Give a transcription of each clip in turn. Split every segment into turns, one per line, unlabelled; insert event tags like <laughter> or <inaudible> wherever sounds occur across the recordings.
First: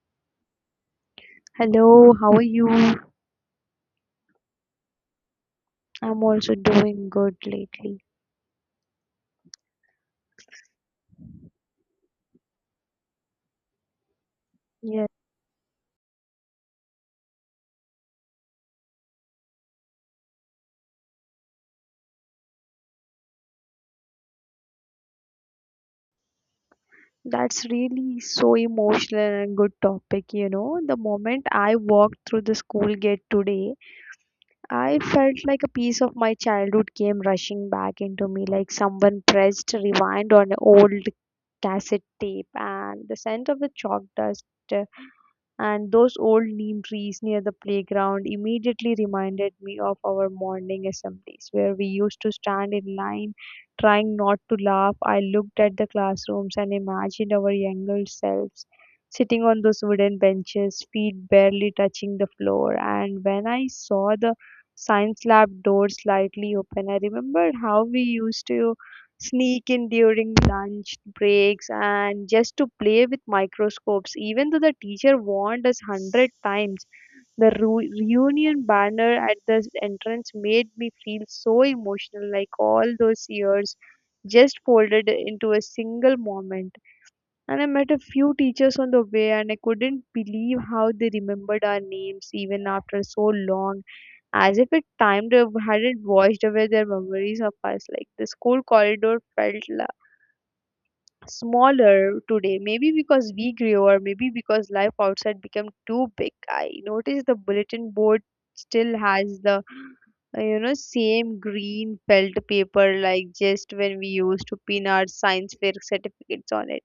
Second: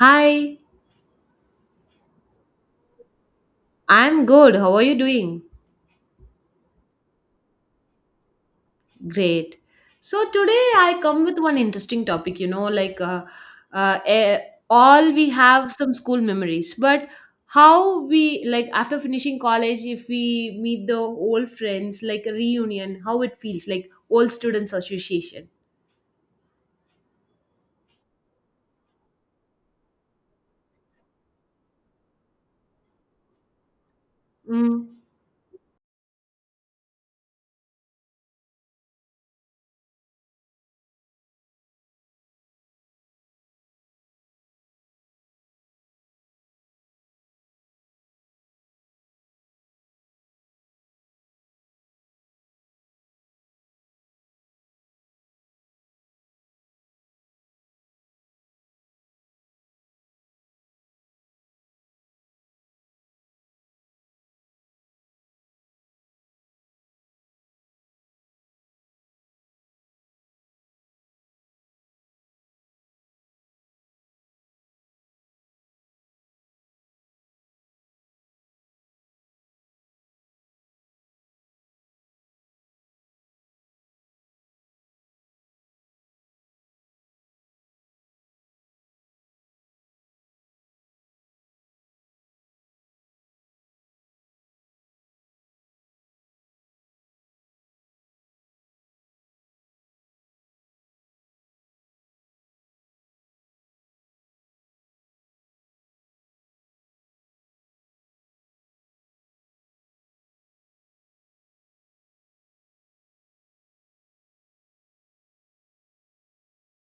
Hi,
Hello, how are you?
I'm good. How are you doing?
I'm also doing good lately.
Great. So today I come with one interesting topic, uh, eh,
Yeah,
all we have some school memories, but how we like after finishing college, if we meet the old friends, like a reunion, how it feels, like old students association.
that's really so emotional and good topic, you know. The moment I walked through the school gate today,
Mm.
I felt like a piece of my childhood came rushing back into me, like someone pressed rewind on an old cassette tape, and the scent of the chalk dust uh, and those old neem trees near the playground immediately reminded me of our morning assemblies where we used to stand in line trying not to laugh. I looked at the classrooms and imagined our younger selves sitting on those wooden benches, feet barely touching the floor. And when I saw the science lab door slightly open, I remembered how we used to sneak in during lunch breaks and just to play with microscopes even though the teacher warned us 100 times. The reunion banner at the entrance made me feel so emotional, like all those years just folded into a single moment. And I met a few teachers on the way, and I couldn't believe how they remembered our names even after so long, as if it time to hadn't washed away their memories of us. Like the school corridor felt smaller today, maybe because we grew or maybe because life outside became too big. I noticed the bulletin board still has the same green felt paper, like just when we used to pin our science fair certificates on it.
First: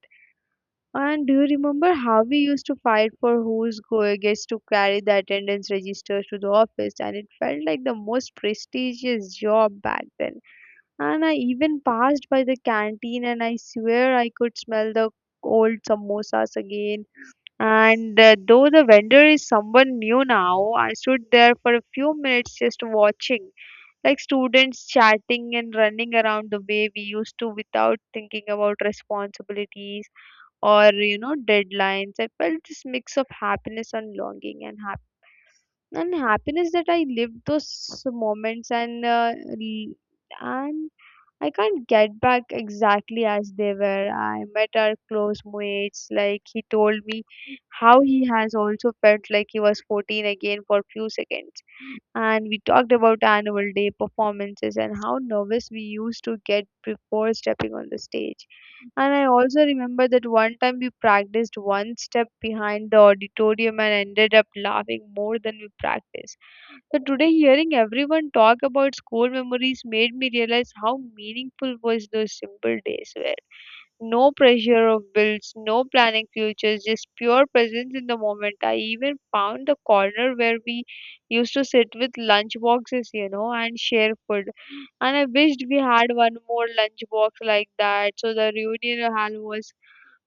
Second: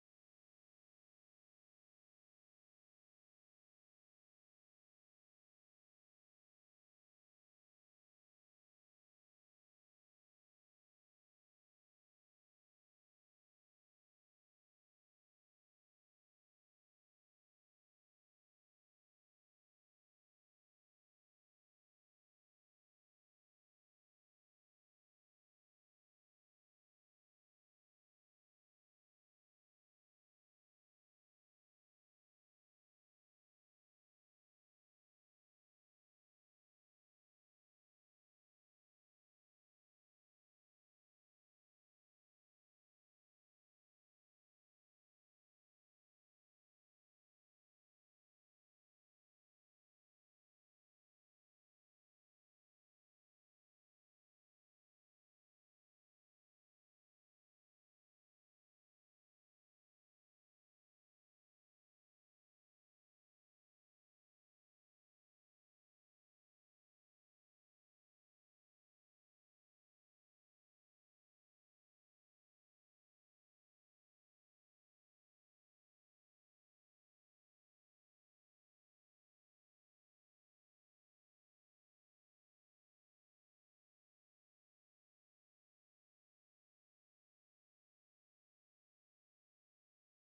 And do you remember how we used to fight for who's go gets to carry the attendance registers to the office, and it felt like the most prestigious job back then? And I even passed by the canteen and I swear I could smell the old samosas again. And though the vendor is someone new now, I stood there for a few minutes just watching, like students chatting and running around the way we used to without thinking about responsibilities or, you know, deadlines. I felt this mix of happiness and longing, and happiness that I lived those moments and I can't get back exactly as they were. I met our close mates. Like he told me how he has also felt like he was 14 again for few seconds. And we talked about annual day performances and how nervous we used to get before stepping on the stage. And I also remember that one time we practiced one step behind the auditorium and ended up laughing more than we practiced. So today hearing everyone talk about school memories made me realize how meaningful was those simple days were. No pressure of bills, no planning futures, just pure presence in the moment. I even found the corner where we used to sit with lunch boxes, you know, and share food. And I wished we had one more lunch box like that. So the reunion hall was,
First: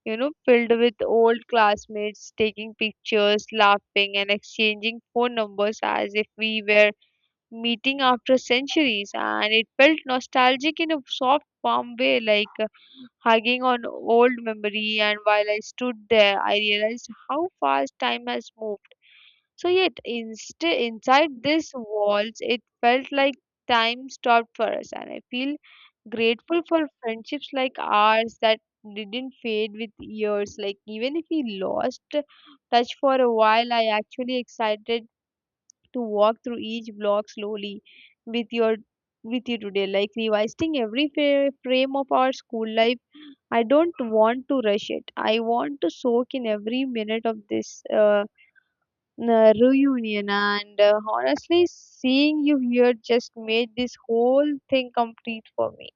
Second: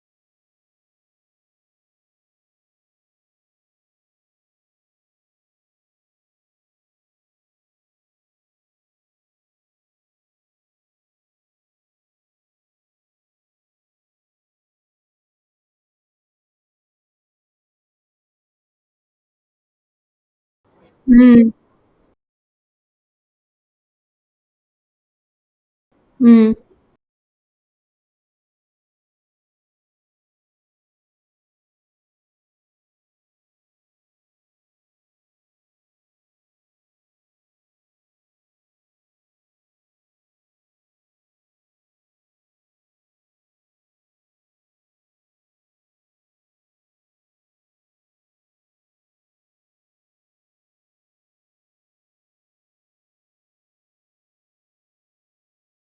you know, filled with old classmates taking pictures, laughing and exchanging phone numbers as if we were meeting after centuries, and it felt nostalgic in a soft, warm way, like hugging on old memory. And while I stood there, I realized how fast time has moved. So yet, inside these walls, it felt like time stopped for us, and I feel
Mm.
grateful for friendships like ours that didn't fade with years. Like even if we lost touch for a while, I actually excited to walk through each block slowly with your with you today, like revisiting every frame of our school life. I don't want to rush it. I want to soak in every minute of this reunion. And honestly, seeing you here just made this whole thing complete for me.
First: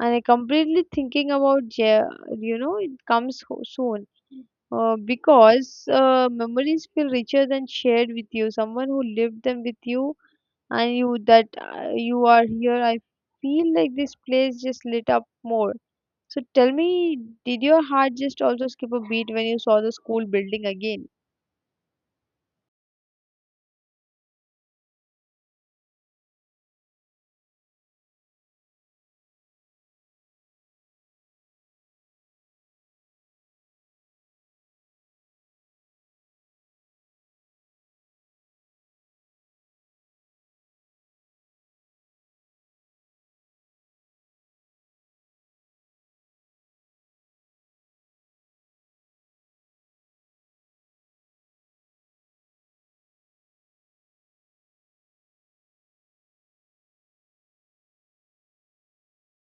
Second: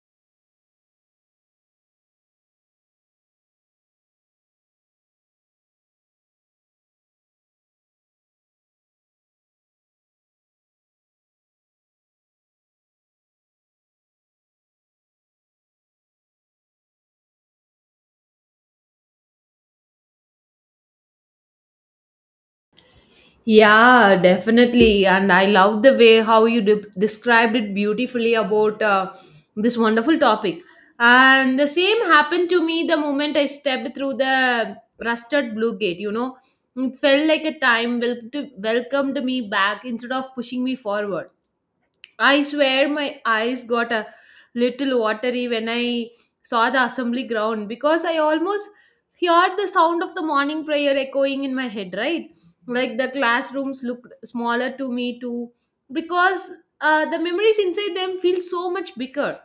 And I completely thinking about Ja- it comes soon, because memories feel richer than shared with you, someone who lived them with you. And you that you are here, I feel like this place just lit up more. So tell me, did your heart just also skip a beat when you saw the school building again?
Yeah, definitely. And I love the way how you described it beautifully about this wonderful topic. And the same happened to me the moment I stepped through the rusted blue gate. You know, it felt like a time welcomed me back instead of pushing me forward. I swear my eyes got a little watery when I saw the assembly ground because I almost heard the sound of the morning prayer echoing in my head, right? Like the classrooms looked smaller to me too because the memories inside them feel so much bigger.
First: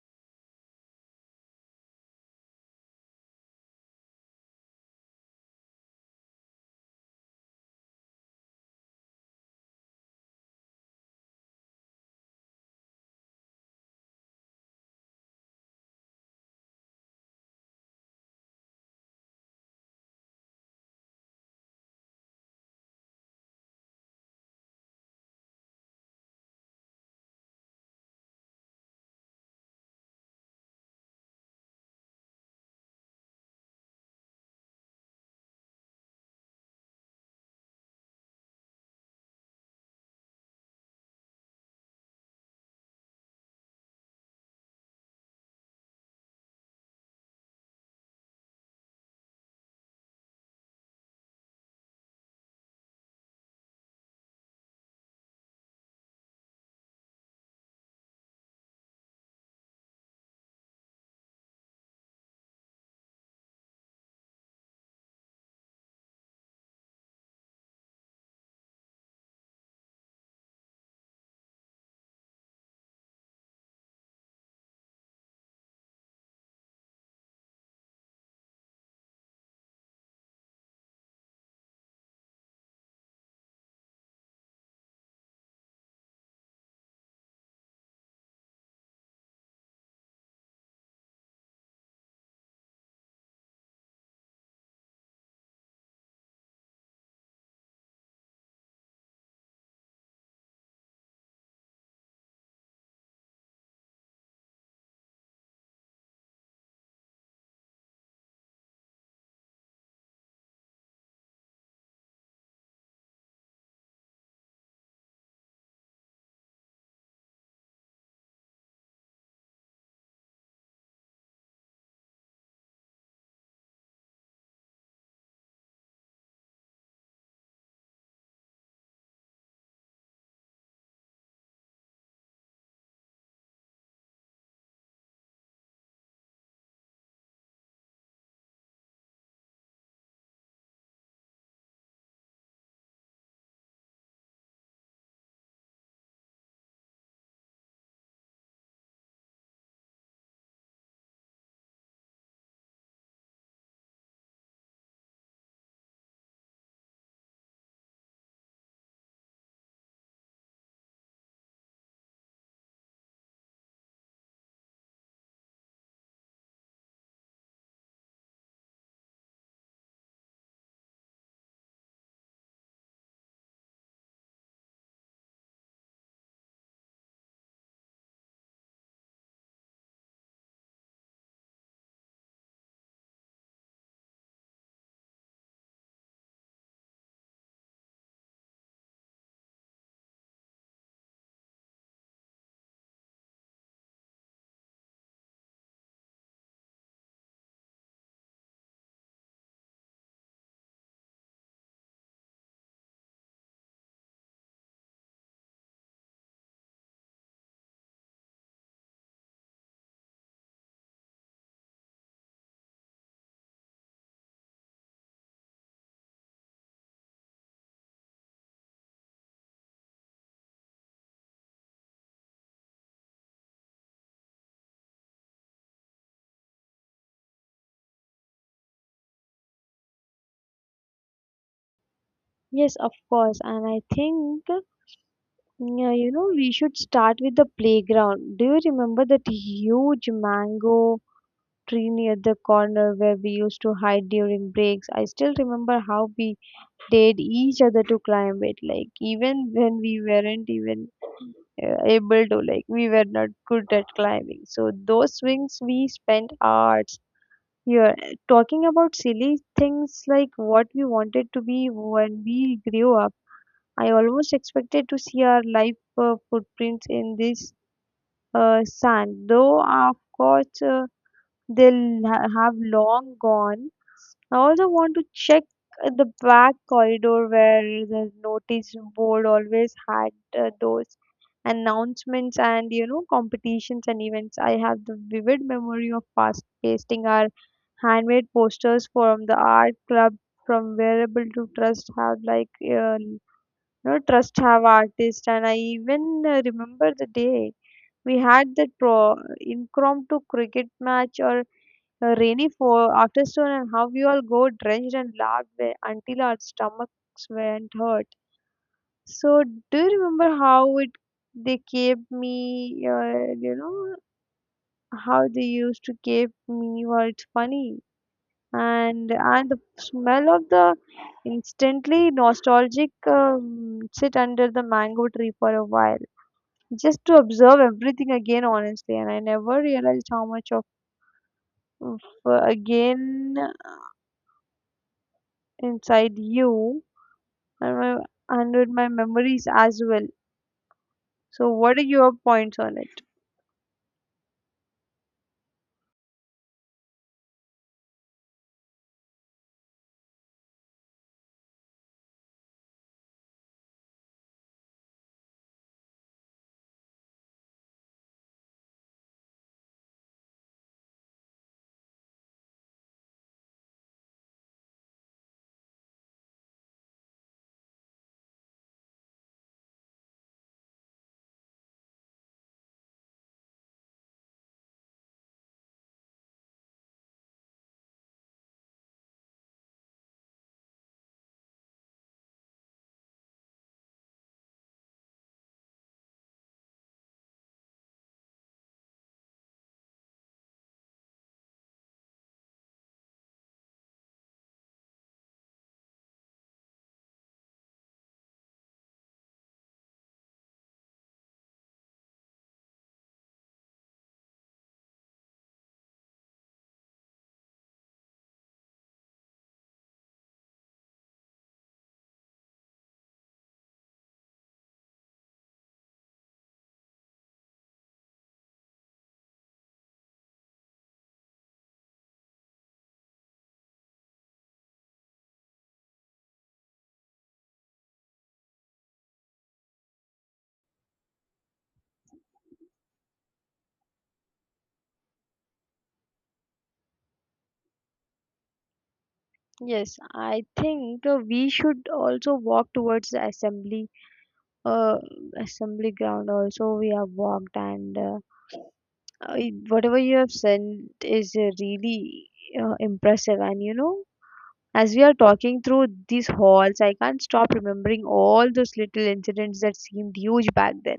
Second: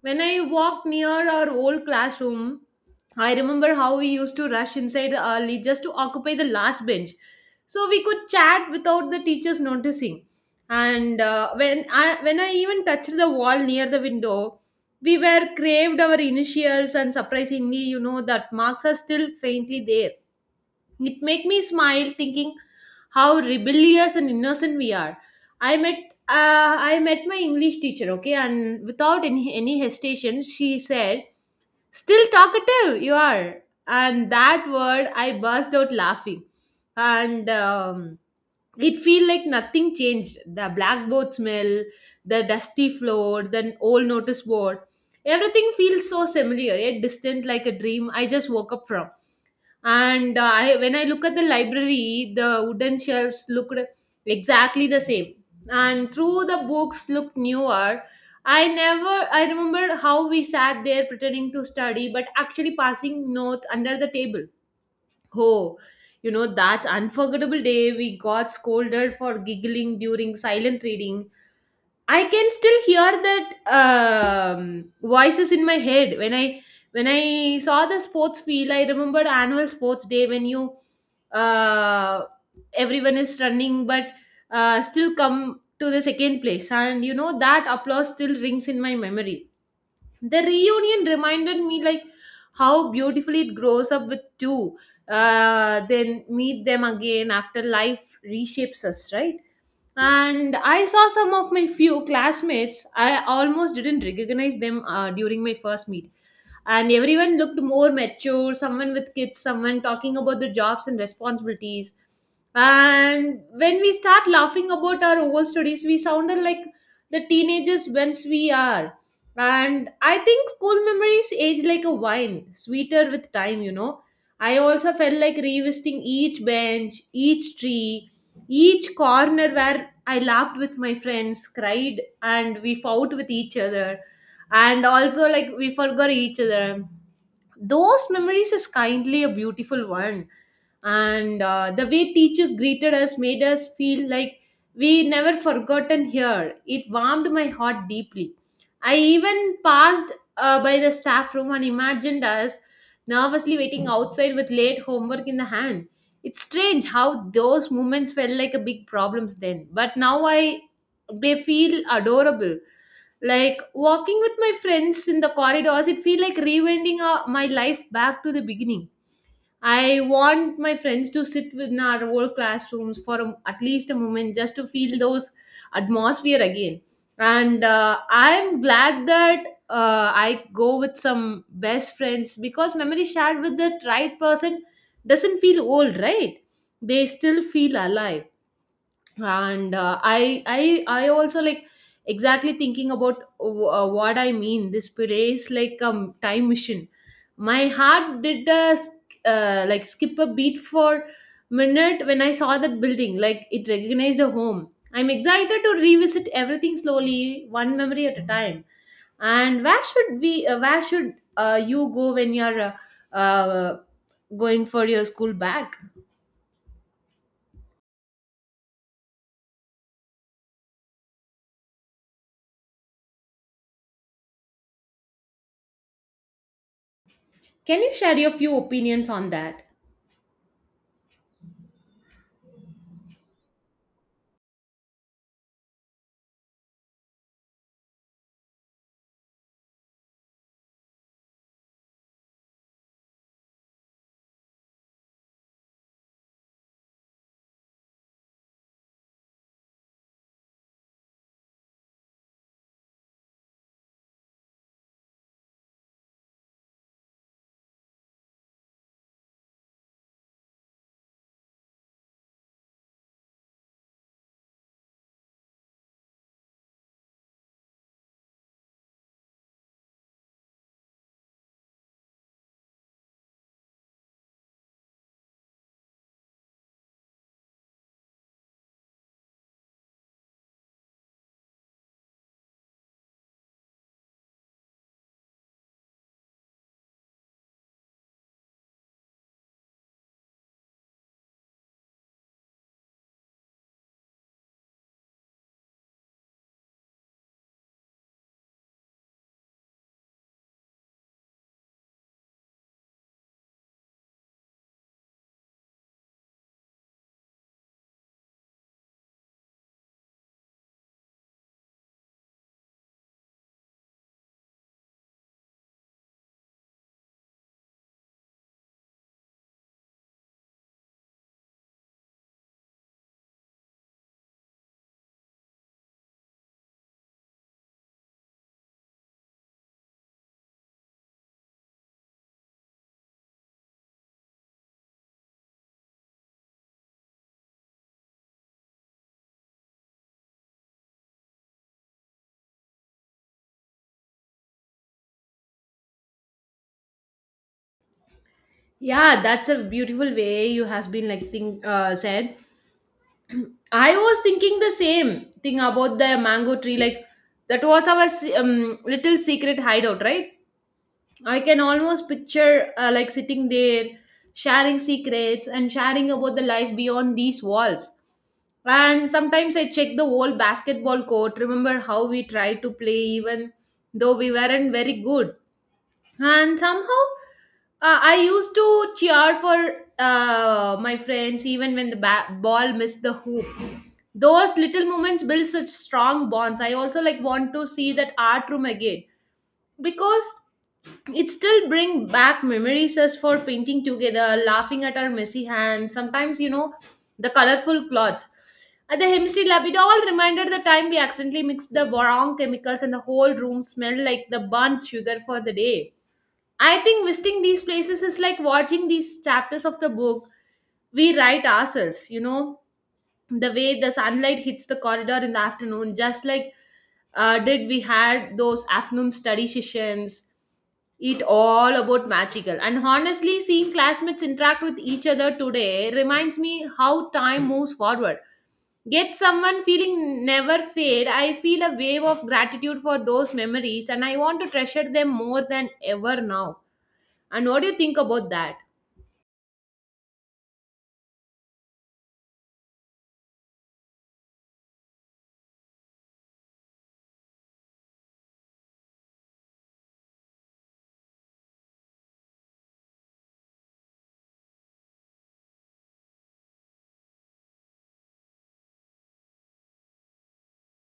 When I walked near our old classroom, I remember how we used to rush inside early just to occupy the last bench so we could chat without the teachers noticing. And when I even touched the wall near the window, we were craved our initials, and surprisingly, you know that marks are still faintly there. It made me smile thinking how rebellious and innocent we are. I met I met my English teacher, okay, and without any hesitation, she said still talkative you are, and that word I burst out laughing. And it feel like nothing changed. The blackboard smell, the dusty floor, the old notice board, everything feels so familiar, yet distant like a dream I just woke up from. And when I look at the library, the wooden shelves looked exactly the same, and through the books looked newer. I never I remember how we sat there pretending to study but actually passing notes under the table. Oh, you know, that unforgettable day we got scolded for giggling during silent reading. I can still hear that voices in my head when I saw the sports field. I remembered annual sports day when you uh, everyone is running but still come to the second place, and you know that applause still rings in my memory. The reunion reminded me like how beautifully it grows up with two then meet them again after life reshapes us, right? And I saw some of my few classmates. I almost didn't recognize them during my first meet, and everyone looked more mature, someone with kids, someone talking about the jobs and responsibilities. And when we start laughing about our old studies, we sounded like the teenagers once we are. And I think school memories age like a wine, sweeter with time, you know. I also felt like revisiting each bench, each tree, each corner where I laughed with my friends, cried, and we fought with each other. And also, like, we forgot each other. Those memories is kindly a beautiful one. And the way teachers greeted us made us feel like we never forgotten here. It warmed my heart deeply. I even passed by the staff room and imagined us nervously waiting outside with late homework in the hand. It's strange how those moments felt like a big problems then, but now I they feel adorable. Like walking with my friends in the corridors, it feel like rewinding my life back to the beginning. I want my friends to sit within our old classrooms for a, at least a moment, just to feel those atmosphere again. And I'm glad that I go with some best friends, because memory shared with the right person doesn't feel old, right? They still feel alive. And I also like exactly thinking about what I mean, this puree is like a time machine. My heart did like skip a beat for minute when I saw that building, like it recognized a home. I'm excited to revisit everything slowly, one memory at a time. And where should you go when you're going for your school back? Can you share your few opinions on that?
Yes, of course. And I think, yeah, you know, we should start with the playground. Do you remember that huge mango tree near the corner where we used to hide during breaks? I still remember how we dared each other to climb it, like even when we weren't even able to, like we were not good at climbing. So those swings we spent hours here talking about silly things like what we wanted to be when we grew up. I almost expected to see our life footprints in this sand, though of course they'll have long gone. I also want to check the back corridor where the notice board always had those announcements and, you know, competitions and events. I have the vivid memory of fast pasting our handmade posters from the art club, from wearable to trust have, like trust have artist. And I even remember the day we had that pro impromptu cricket match or a rainy fall, after storm, and how we all go drenched and lagged there until our stomachs went hurt. So, do you remember how it they kept me? How they used to keep me. Well, it's funny, and the smell of the instantly nostalgic sit under the mango tree for a while just to observe everything again honestly. And I never realized how much of again inside you and my, and with my memories as well. So, what are your points on it?
Yeah, that's a beautiful way you has been like think said. <clears throat> I was thinking the same thing about the mango tree. Like that was our little secret hideout, right? I can almost picture like sitting there, sharing secrets and sharing about the life beyond these walls. And sometimes I check the whole basketball court. Remember how we tried to play even though we weren't very good, and somehow I used to cheer for my friends even when the ball missed the hoop. Those little moments build such strong bonds. I also like want to see that art room again, because it still bring back memories as for painting together, laughing at our messy hands sometimes, you know, the colorful clothes. At the chemistry lab, it all reminded the time we accidentally mixed the wrong chemicals and the whole room smelled like the burnt sugar for the day. I think visiting these places is like watching these chapters of the book we write ourselves, you know. The way the sunlight hits the corridor in the afternoon, just like did we had those afternoon study sessions. It all about magical. And honestly, seeing classmates interact with each other today reminds me how time moves forward. Get someone feeling never fade. I feel a wave of gratitude for those memories, and I want to treasure them more than ever now. And what do you think about that?
Yes, I think we should also walk towards the uh, assembly ground. Also, we have walked, and whatever you have said is really impressive. And you know, as we are talking through these halls, I can't stop remembering all those little incidents that seemed huge back then.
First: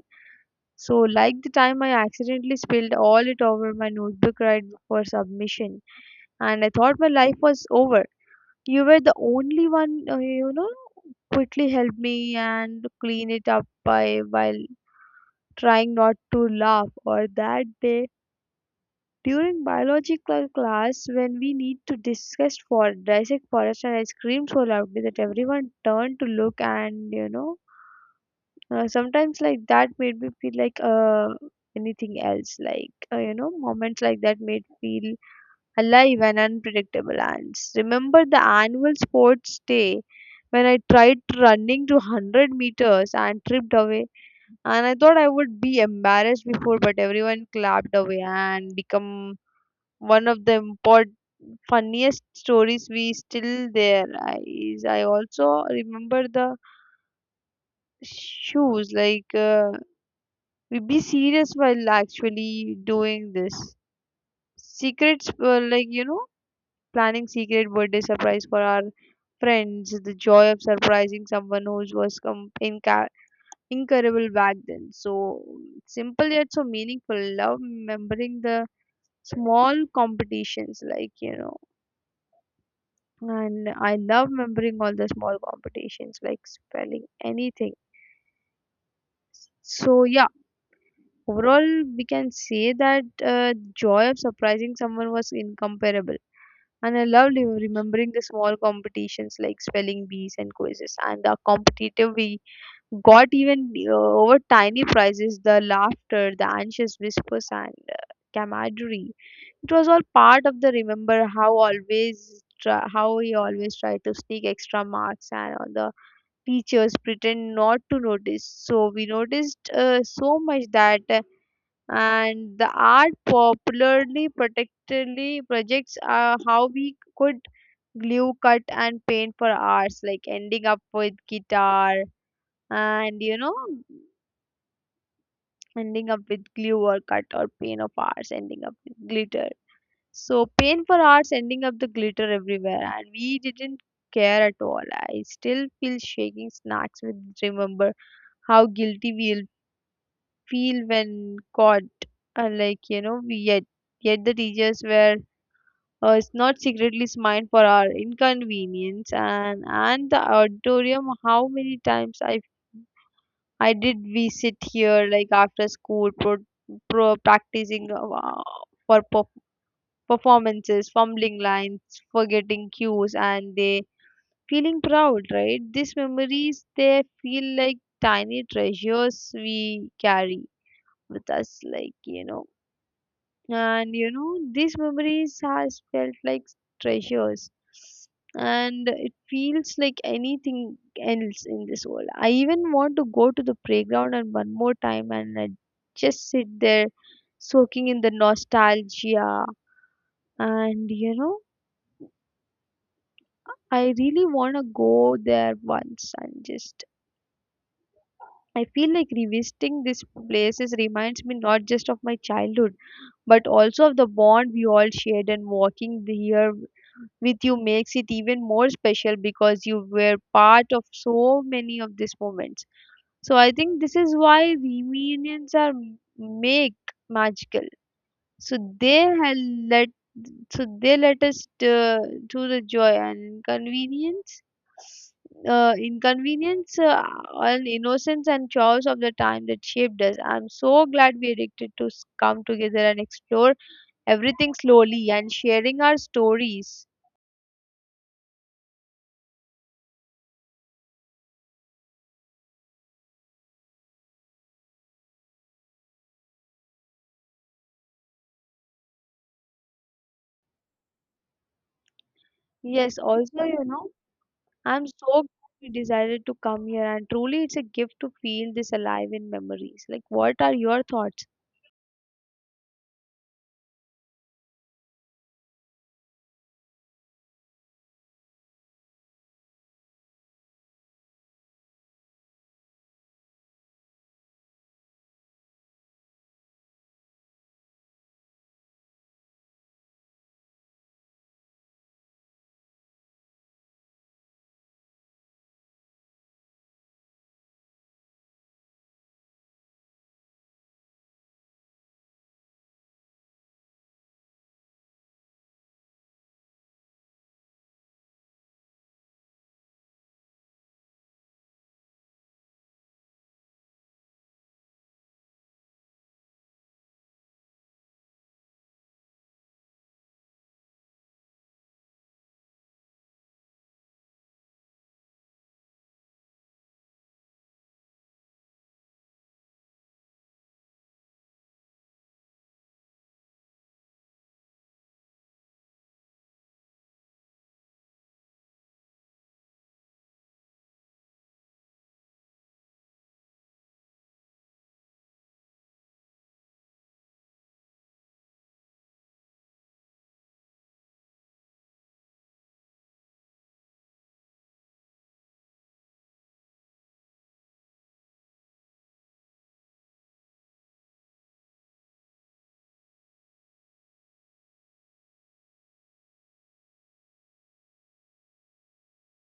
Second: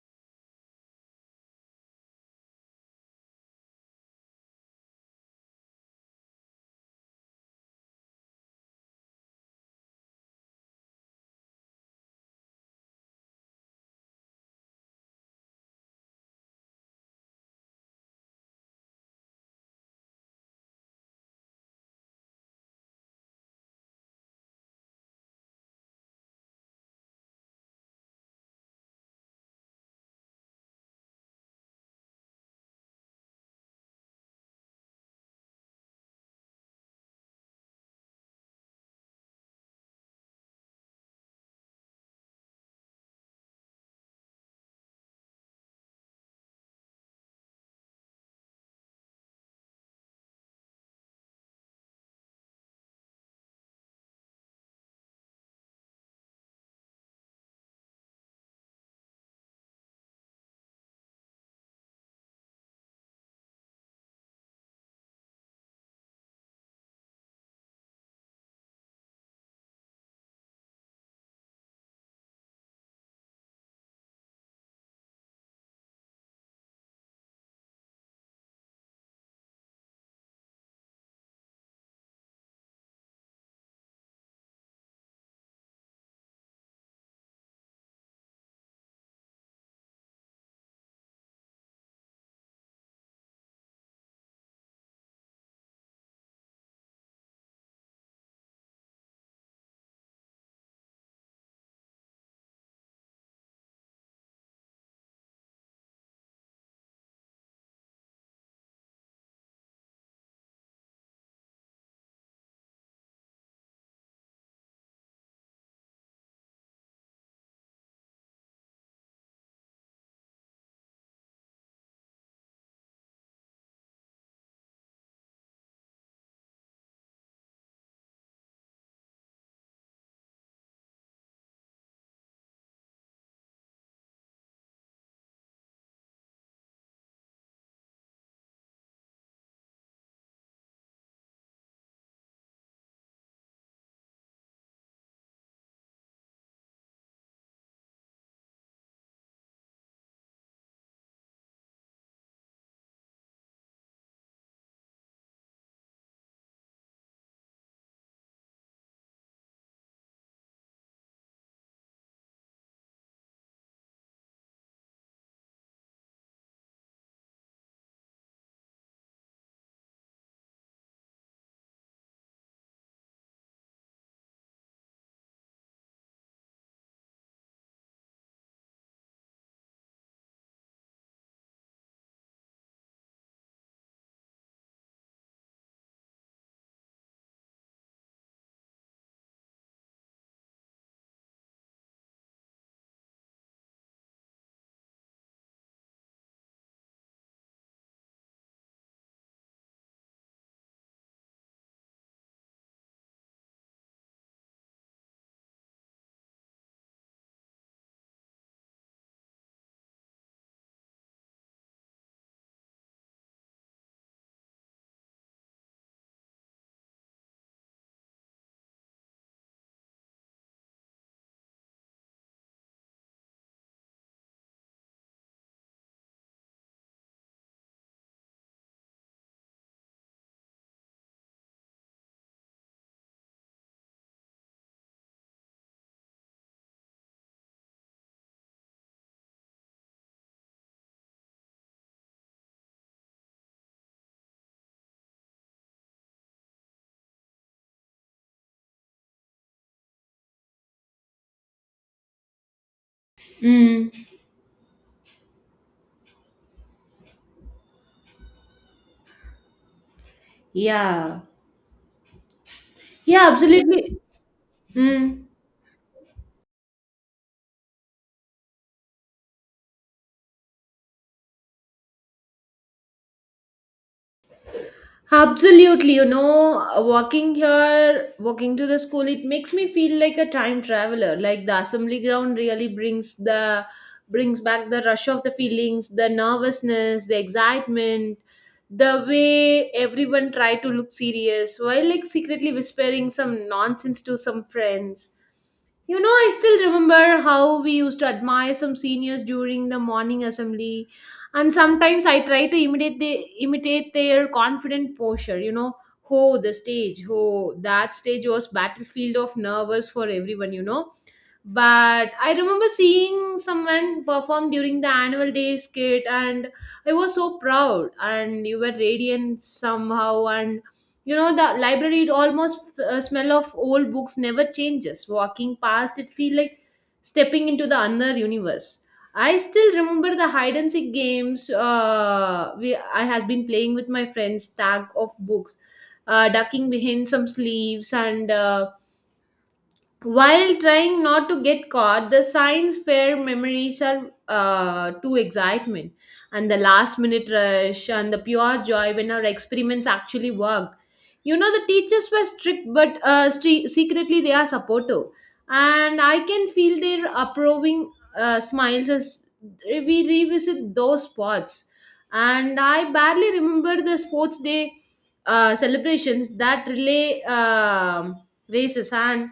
So, like the time I accidentally spilled all it over my notebook right before submission, and I thought my life was over. You were the only one, quickly helped me and clean it up by while trying not to laugh. Or that day during biological class when we need to discuss for dissect forest, and I screamed so loudly that everyone turned to look. And, you know, sometimes like that made me feel like anything else like moments like that made feel alive and unpredictable ants. Remember the annual sports day when I tried running to 100 meters and tripped away, and I thought I would be embarrassed before, but everyone clapped away and become one of the important funniest stories we still there. I i also remember the shoes, like we be serious while actually doing this. Secrets, planning secret birthday surprise for our friends, the joy of surprising someone who was incurable back then. So simple yet so meaningful. Love remembering the small competitions, like, you know, and I love remembering all the small competitions, like spelling anything. So yeah. Overall, we can say that joy of surprising someone was incomparable. And I loved you remembering the small competitions like spelling bees and quizzes, and the competitive we got even over tiny prizes, the laughter, the anxious whispers, and camaraderie. It was all part of the remember how always try, how he always tried to sneak extra marks and all the teachers pretend not to notice. So we noticed so much that. And the art popularly protectively projects are how we could glue cut and paint for hours, like ending up with guitar, and, you know, ending up with glue or cut or paint of ours ending up with glitter, so paint for hours ending up the glitter everywhere, and we didn't care at all. I still feel shaking snacks with remember how guilty we feel when caught, we yet yet the teachers were it's not secretly smiled for our inconvenience. And the auditorium, how many times I did we sit here like after school pro, pro practicing for performances, fumbling lines, forgetting cues, and they feeling proud, right? These memories they feel like tiny treasures we carry with us, like, you know. And you know these memories has felt like treasures, and it feels like anything else in this world. I even want to go to the playground and one more time and I just sit there soaking in the nostalgia. And, you know, I really want to go there once and just I feel like revisiting these places reminds me not just of my childhood, but also of the bond we all shared, and walking here with you makes it even more special because you were part of so many of these moments. So I think this is why reunions are m- make magical. So let they let us to the joy and convenience, inconvenience, and innocence and chores of the time that shaped us. I'm so glad we come together and explore everything slowly and sharing our stories.
Mm. Yeah.
Yes,
Yeah,
also
absolutely.
I'm so
Mm.
glad we decided to come here, and truly it's a gift to feel this alive in memories. Like, what are your thoughts?
Absolutely, you know, walking to the school, it makes me feel like a time traveler. Like the assembly ground really brings the brings back the rush of the feelings, the nervousness, the excitement, the way everyone try to look serious while like secretly whispering some nonsense to some friends. You know, I still remember how we used to admire some seniors during the morning assembly, and sometimes I try to imitate their confident posture, you know. Oh, the stage, oh, that stage was battlefield of nervous for everyone, you know. But I remember seeing someone perform during the annual day skit, and I was so proud, and you were radiant somehow. And you know the library, it almost smell of old books never changes. Walking past it feel like stepping into the another universe. I still remember the hide and seek games. I has been playing with my friends stack of books, ducking behind some sleeves, and while trying not to get caught, the science fair memories are too excitement, and the last minute rush and the pure joy when our experiments actually worked. You know, the teachers were strict, but secretly they are supportive. And I can feel their approving smiles as we revisit those spots. And I barely remember the sports day celebrations, that relay races. And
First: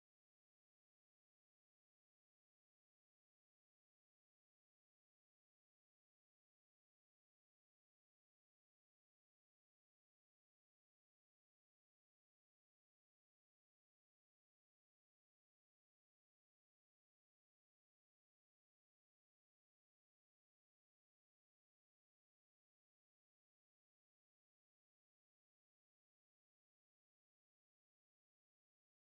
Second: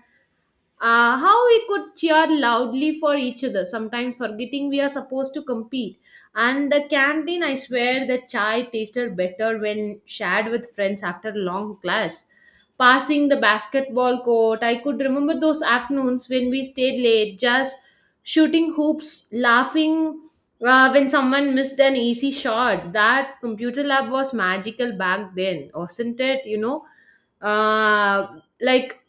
how we could cheer loudly for each other, sometimes forgetting we are supposed to compete. And the canteen, I swear, the chai tasted better when shared with friends after long class. Passing the basketball court, I could remember those afternoons when we stayed late, just shooting hoops, laughing when someone missed an easy shot. That computer lab was magical back then, wasn't it? You know, uh, like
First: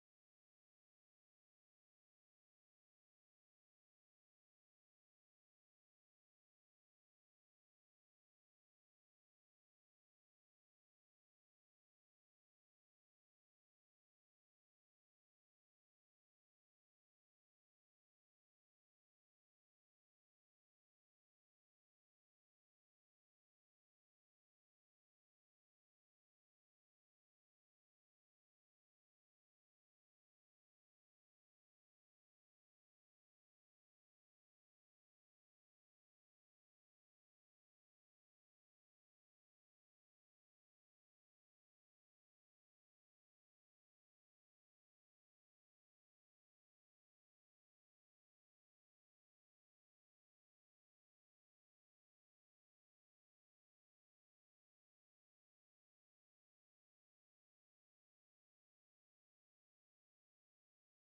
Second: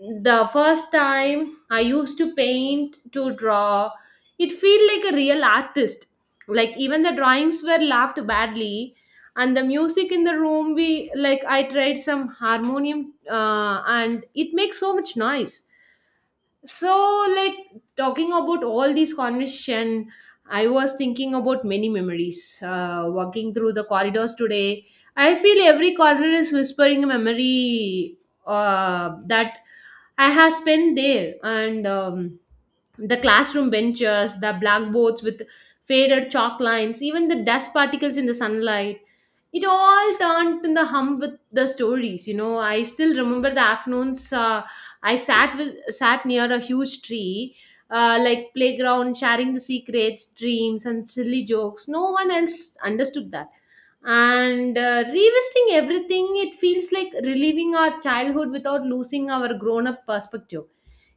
the first time I used to paint to draw, it feel like a real artist, like even the drawings were laughed badly. And the music in the room, we like I tried some harmonium, and it makes so much noise. So, like, talking about all these conversation, I was thinking about many memories. Walking through the corridors today, I feel every corridor is whispering a memory that I have spent there, and the classroom benches, the blackboards with faded chalk lines, even the dust particles in the sunlight, it all turned in the hum with the stories. You know, I still remember the afternoons. I sat with sat near a huge tree, like playground, sharing the secrets, dreams, and silly jokes. No one else understood that. And revisiting everything, it feels like reliving our childhood without losing our grown-up perspective.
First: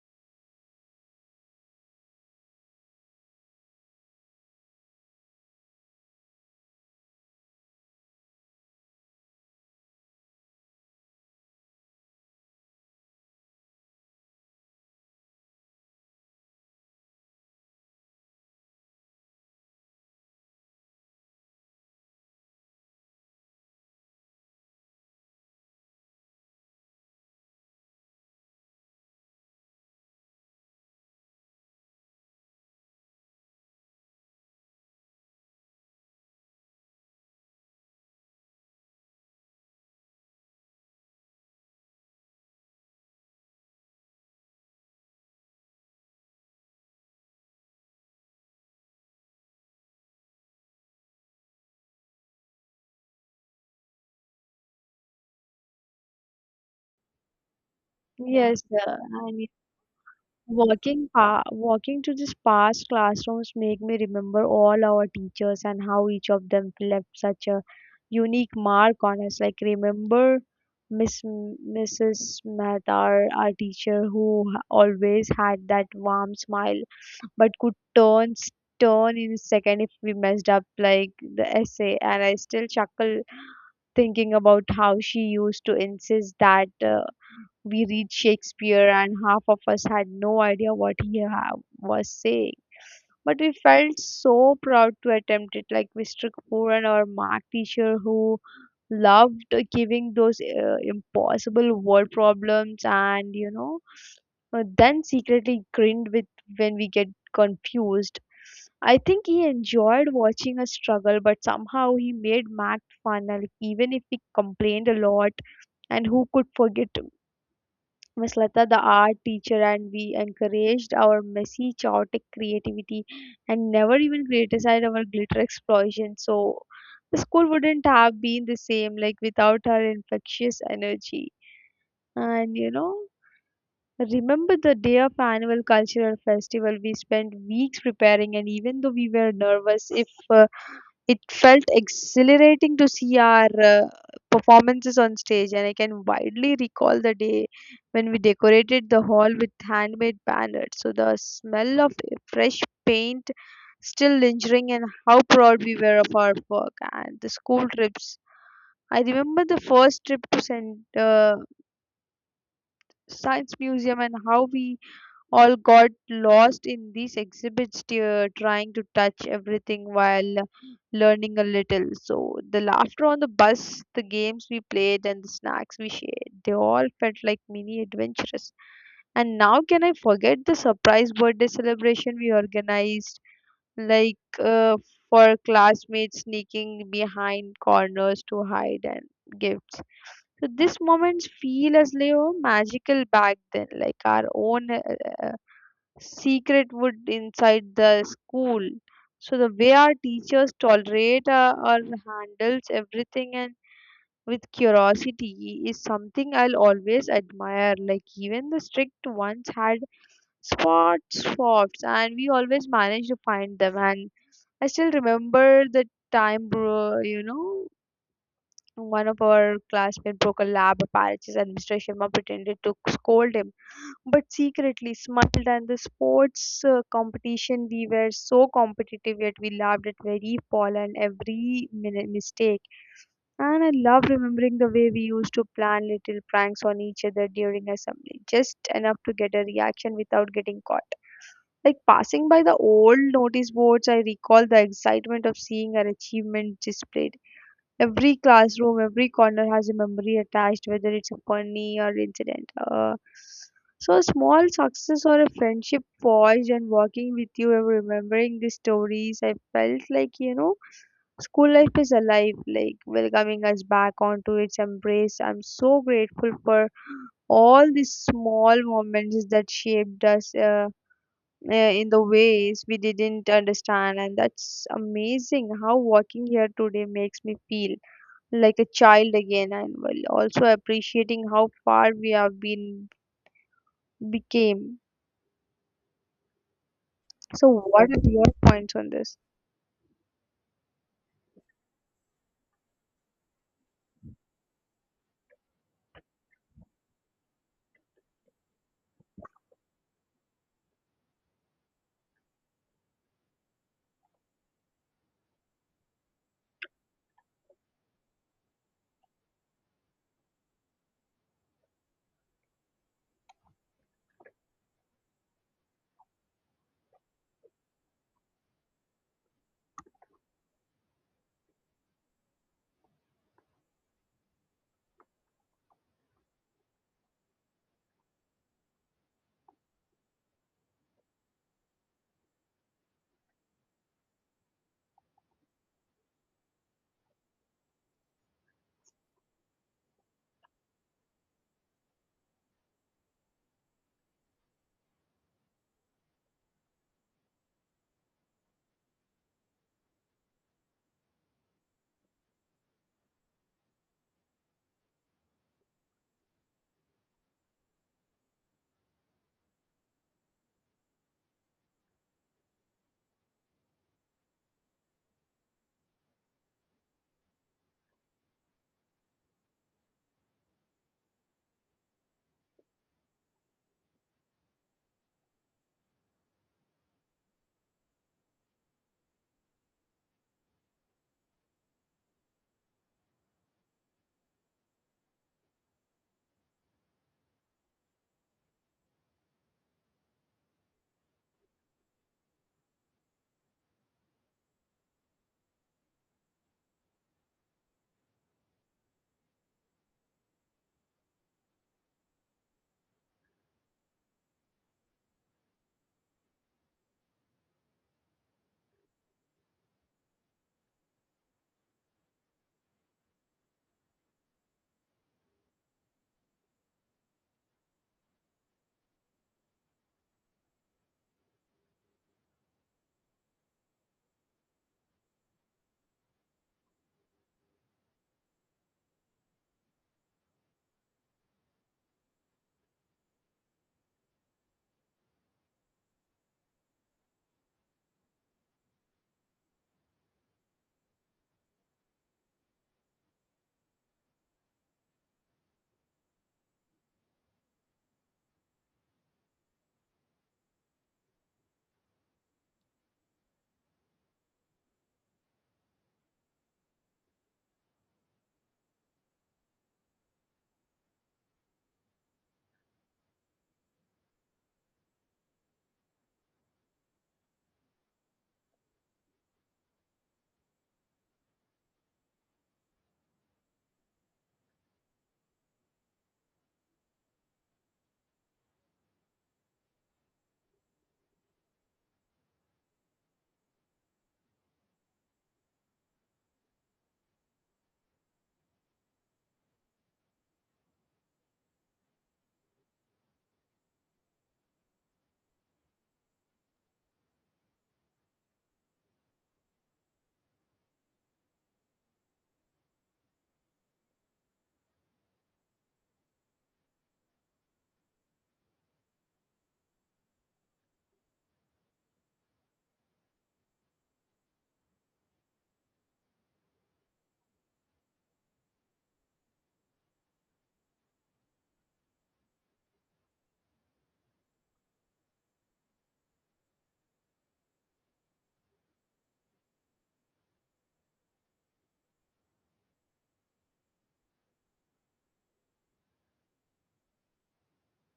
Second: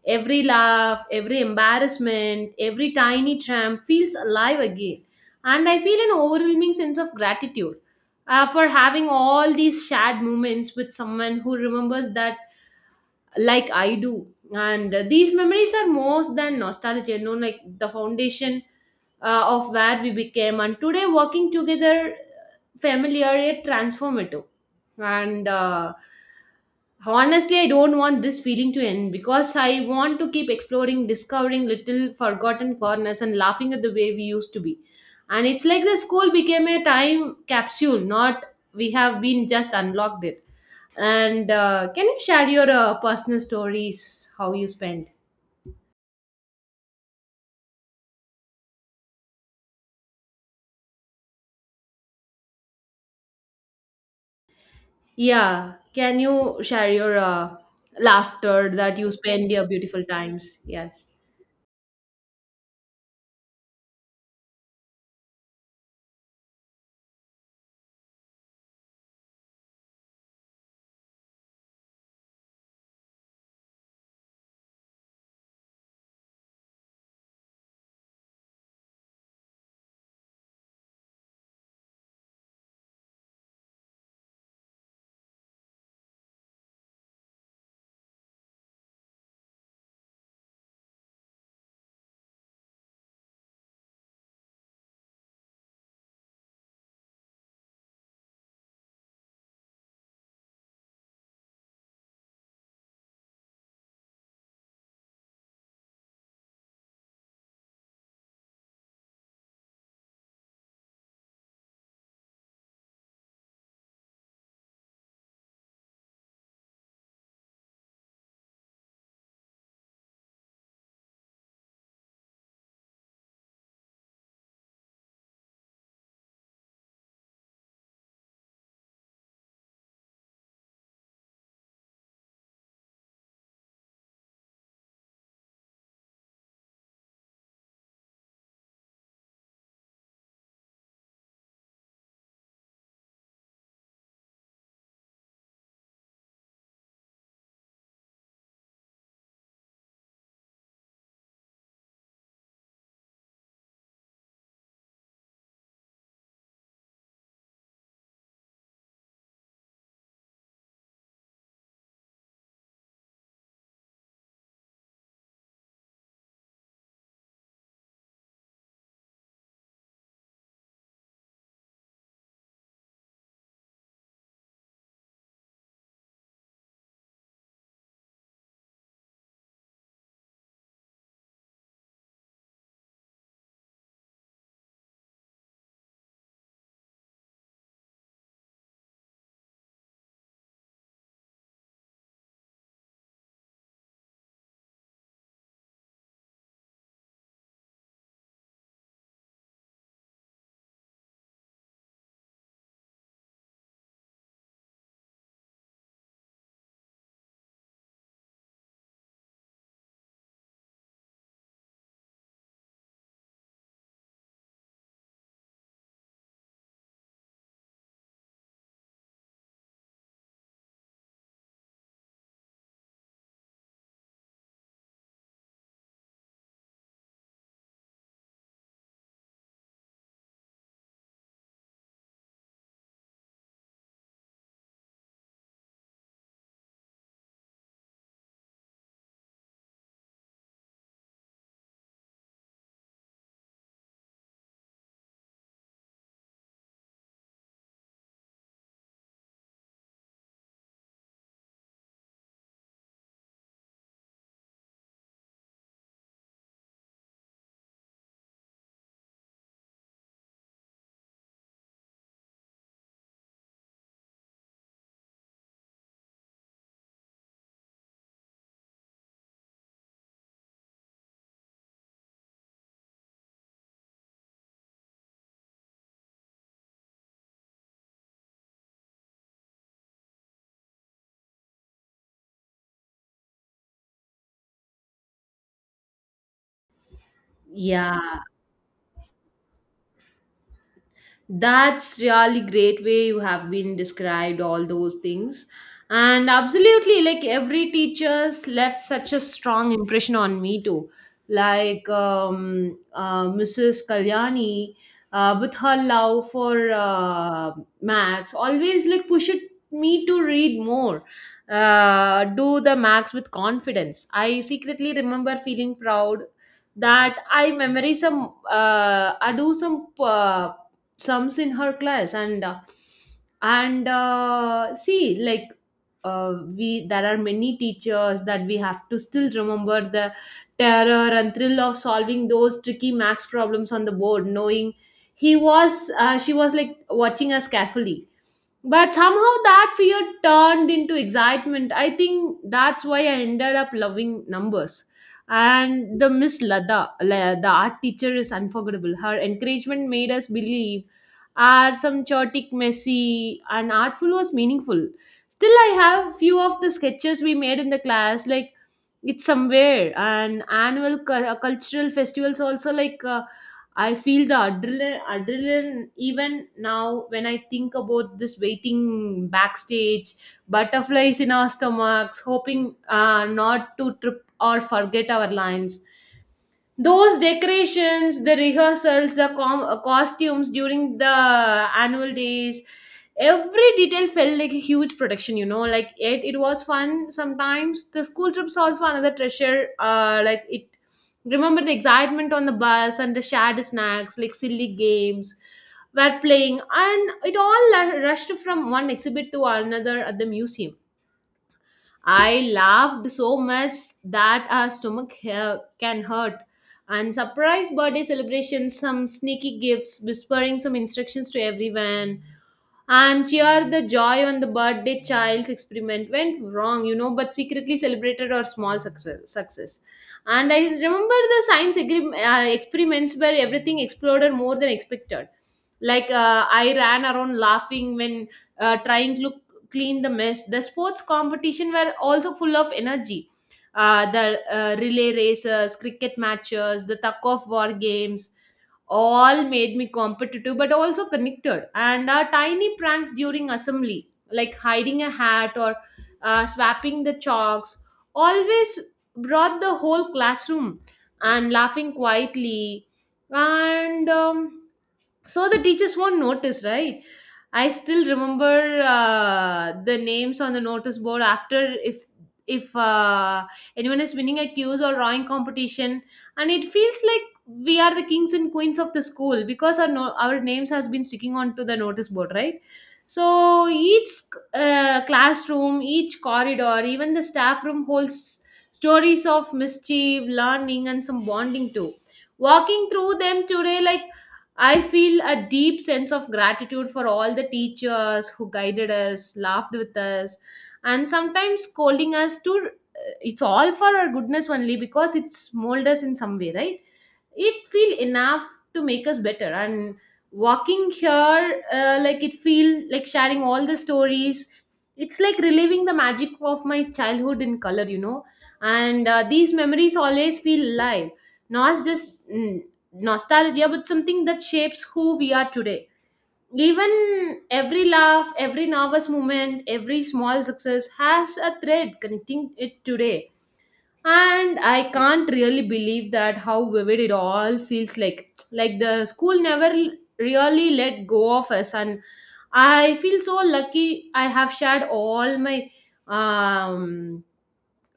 Every laugh, every embarrassment, every tiny tramp feels alive again. And I feel an overwhelming sense of gratitude for having all these shared moments with someone who remembers that like I do. And these memories are more than nostalgia, you know, like the foundation of where we became. And today, working together, familiar yet transformative. And honestly, I don't want this feeling to end because I want to keep exploring, discovering little forgotten corners, and laughing at the way we used to be. And it's like the school became a time capsule, not we have been just unlocked it and can you share your personal stories, how you spend? Yeah, can you share your
Yes,
laughter that
uh,
you
and
spend your beautiful times? Yes.
Walking to these past classrooms make me remember all our teachers and how each of them left such a unique mark on us. Like remember Mrs. Mehtar, our teacher who always had that warm smile but could turn in a second if we messed up like the essay, and I still chuckle thinking about how she used to insist that we read Shakespeare, and half of us had no idea what he was saying. But we felt so proud to attempt it. Like Mr. Kapoor and our math teacher, who loved giving those impossible word problems, and then secretly grinned with when we get confused. I think he enjoyed watching us struggle, but somehow he made math fun, and even if we complained a lot. And who could forget Miss Lata, the art teacher, and we encouraged our messy, chaotic creativity and never even criticized our glitter explosion. So the school wouldn't have been the same like without her infectious energy. And you know, remember the day of annual cultural festival, we spent weeks preparing, and even though we were nervous, if it felt exhilarating to see our performances on stage. And I can widely recall the day when we decorated the hall with handmade banners. So the smell of fresh paint still lingering, and how proud we were of our work and the school trips. I remember the first trip to Science Museum and how we all got lost in these exhibits, trying to touch everything while learning a little. So, the laughter on the bus, the games we played, and the snacks we shared, they all felt like mini adventures. And now, can I forget the surprise birthday celebration we organized? Like, for classmates sneaking behind corners to hide and gifts. So these moments feel as they were magical back then, like our own secret wood inside the school. So the way our teachers tolerate or handles everything and with curiosity is something I'll always admire. Like even the strict ones had spots, and we always managed to find them. And I still remember the time, bro, you know, one of our classmates broke a lab apparatus. His administration mom pretended to scold him, but secretly smiled. And the sports competition, we were so competitive, yet we laughed at every fall and every mistake. And I love remembering the way we used to plan little pranks on each other during assembly, just enough to get a reaction without getting caught. Like passing by the old notice boards, I recall the excitement of seeing our achievement displayed. Every classroom, every corner has a memory attached, whether it's a funny or incident. So, a small success or a friendship forged, and walking with you and remembering the stories, I felt like, you know, school life is alive, like welcoming us back onto its embrace. I'm so grateful for all these small moments that shaped us in the ways we didn't understand. And that's amazing how walking here today makes me feel like a child again and while also appreciating how far we have been became. So what are
Yeah,
your points on this?
that's really great way you have been described all those things. And absolutely, like every teacher's left such a strong impression on me too. Like Mrs. Kalyani, with her love for maths, always like pushed me to read more, do the maths with confidence. I secretly remember feeling proud that I memory some, I do some. Slums in her class and see like we there are many teachers that we have to still remember the terror and thrill of solving those tricky max problems on the board knowing he was she was like watching us carefully, but somehow that fear turned into excitement. I think that's why I ended up loving numbers. And the Miss Lada the art teacher is unforgettable. Her encouragement made us believe are some chaotic, messy, and artful was meaningful. Still, I have few of the sketches we made in the class, like it's somewhere. And cultural festivals also, like I feel the adrenaline even now when I think about this, waiting backstage, butterflies in our stomachs, hoping not to trip or forget our lines, those decorations, the rehearsals, the costumes during the annual days. Every detail felt like a huge production, you know. Like it was fun sometimes. The school trip's also another treasure. Like it, remember the excitement on the bus and the shared snacks, like silly games were playing, and it all rushed from one exhibit to another at the museum. I laughed so much that our stomach hair can hurt. And surprise birthday celebrations, some sneaky gifts, whispering some instructions to everyone and cheer the joy on the birthday child's experiment went wrong, you know, but secretly celebrated our small success. And I remember the experiments where everything exploded more than expected, like I ran around laughing when trying to clean the mess. The sports competition were also full of energy, the relay races, cricket matches, the tug of war games, all made me competitive but also connected. And our tiny pranks during assembly, like hiding a hat or swapping the chalks, always brought the whole classroom and laughing quietly, and so the teachers won't notice, right? I still remember the names on the notice board after if if anyone is winning a quiz or drawing competition, and it feels like we are the kings and queens of the school because our our names has been sticking onto the notice board, right? So each classroom, each corridor, even the staff room holds stories of mischief, learning, and some bonding too. Walking through them today, like I feel a deep sense of gratitude for all the teachers who guided us, laughed with us, and sometimes scolding us to, it's all for our goodness only because it's molded us in some way, right? It feel enough to make us better. And walking here, like it feel like sharing all the stories, it's like reliving the magic of my childhood in color, you know. And these memories always feel alive, not just nostalgia, but something that shapes who we are today. Even every laugh, every nervous moment, every small success has a thread connecting it today. And I can't really believe that how vivid it all feels like. Like the school never really let go of us, and I feel so lucky I have shared all my um,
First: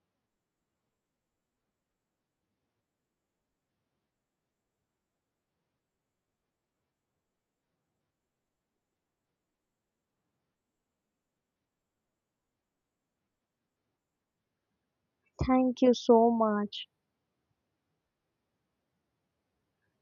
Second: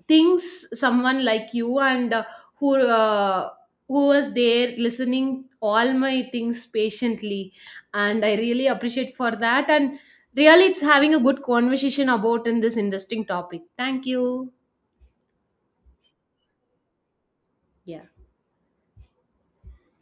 things someone like you and who uh, who was there listening all my things patiently, and I really appreciate for that. And really it's having a good conversation about in this interesting topic. Thank you.
Thank you so much.
Yeah.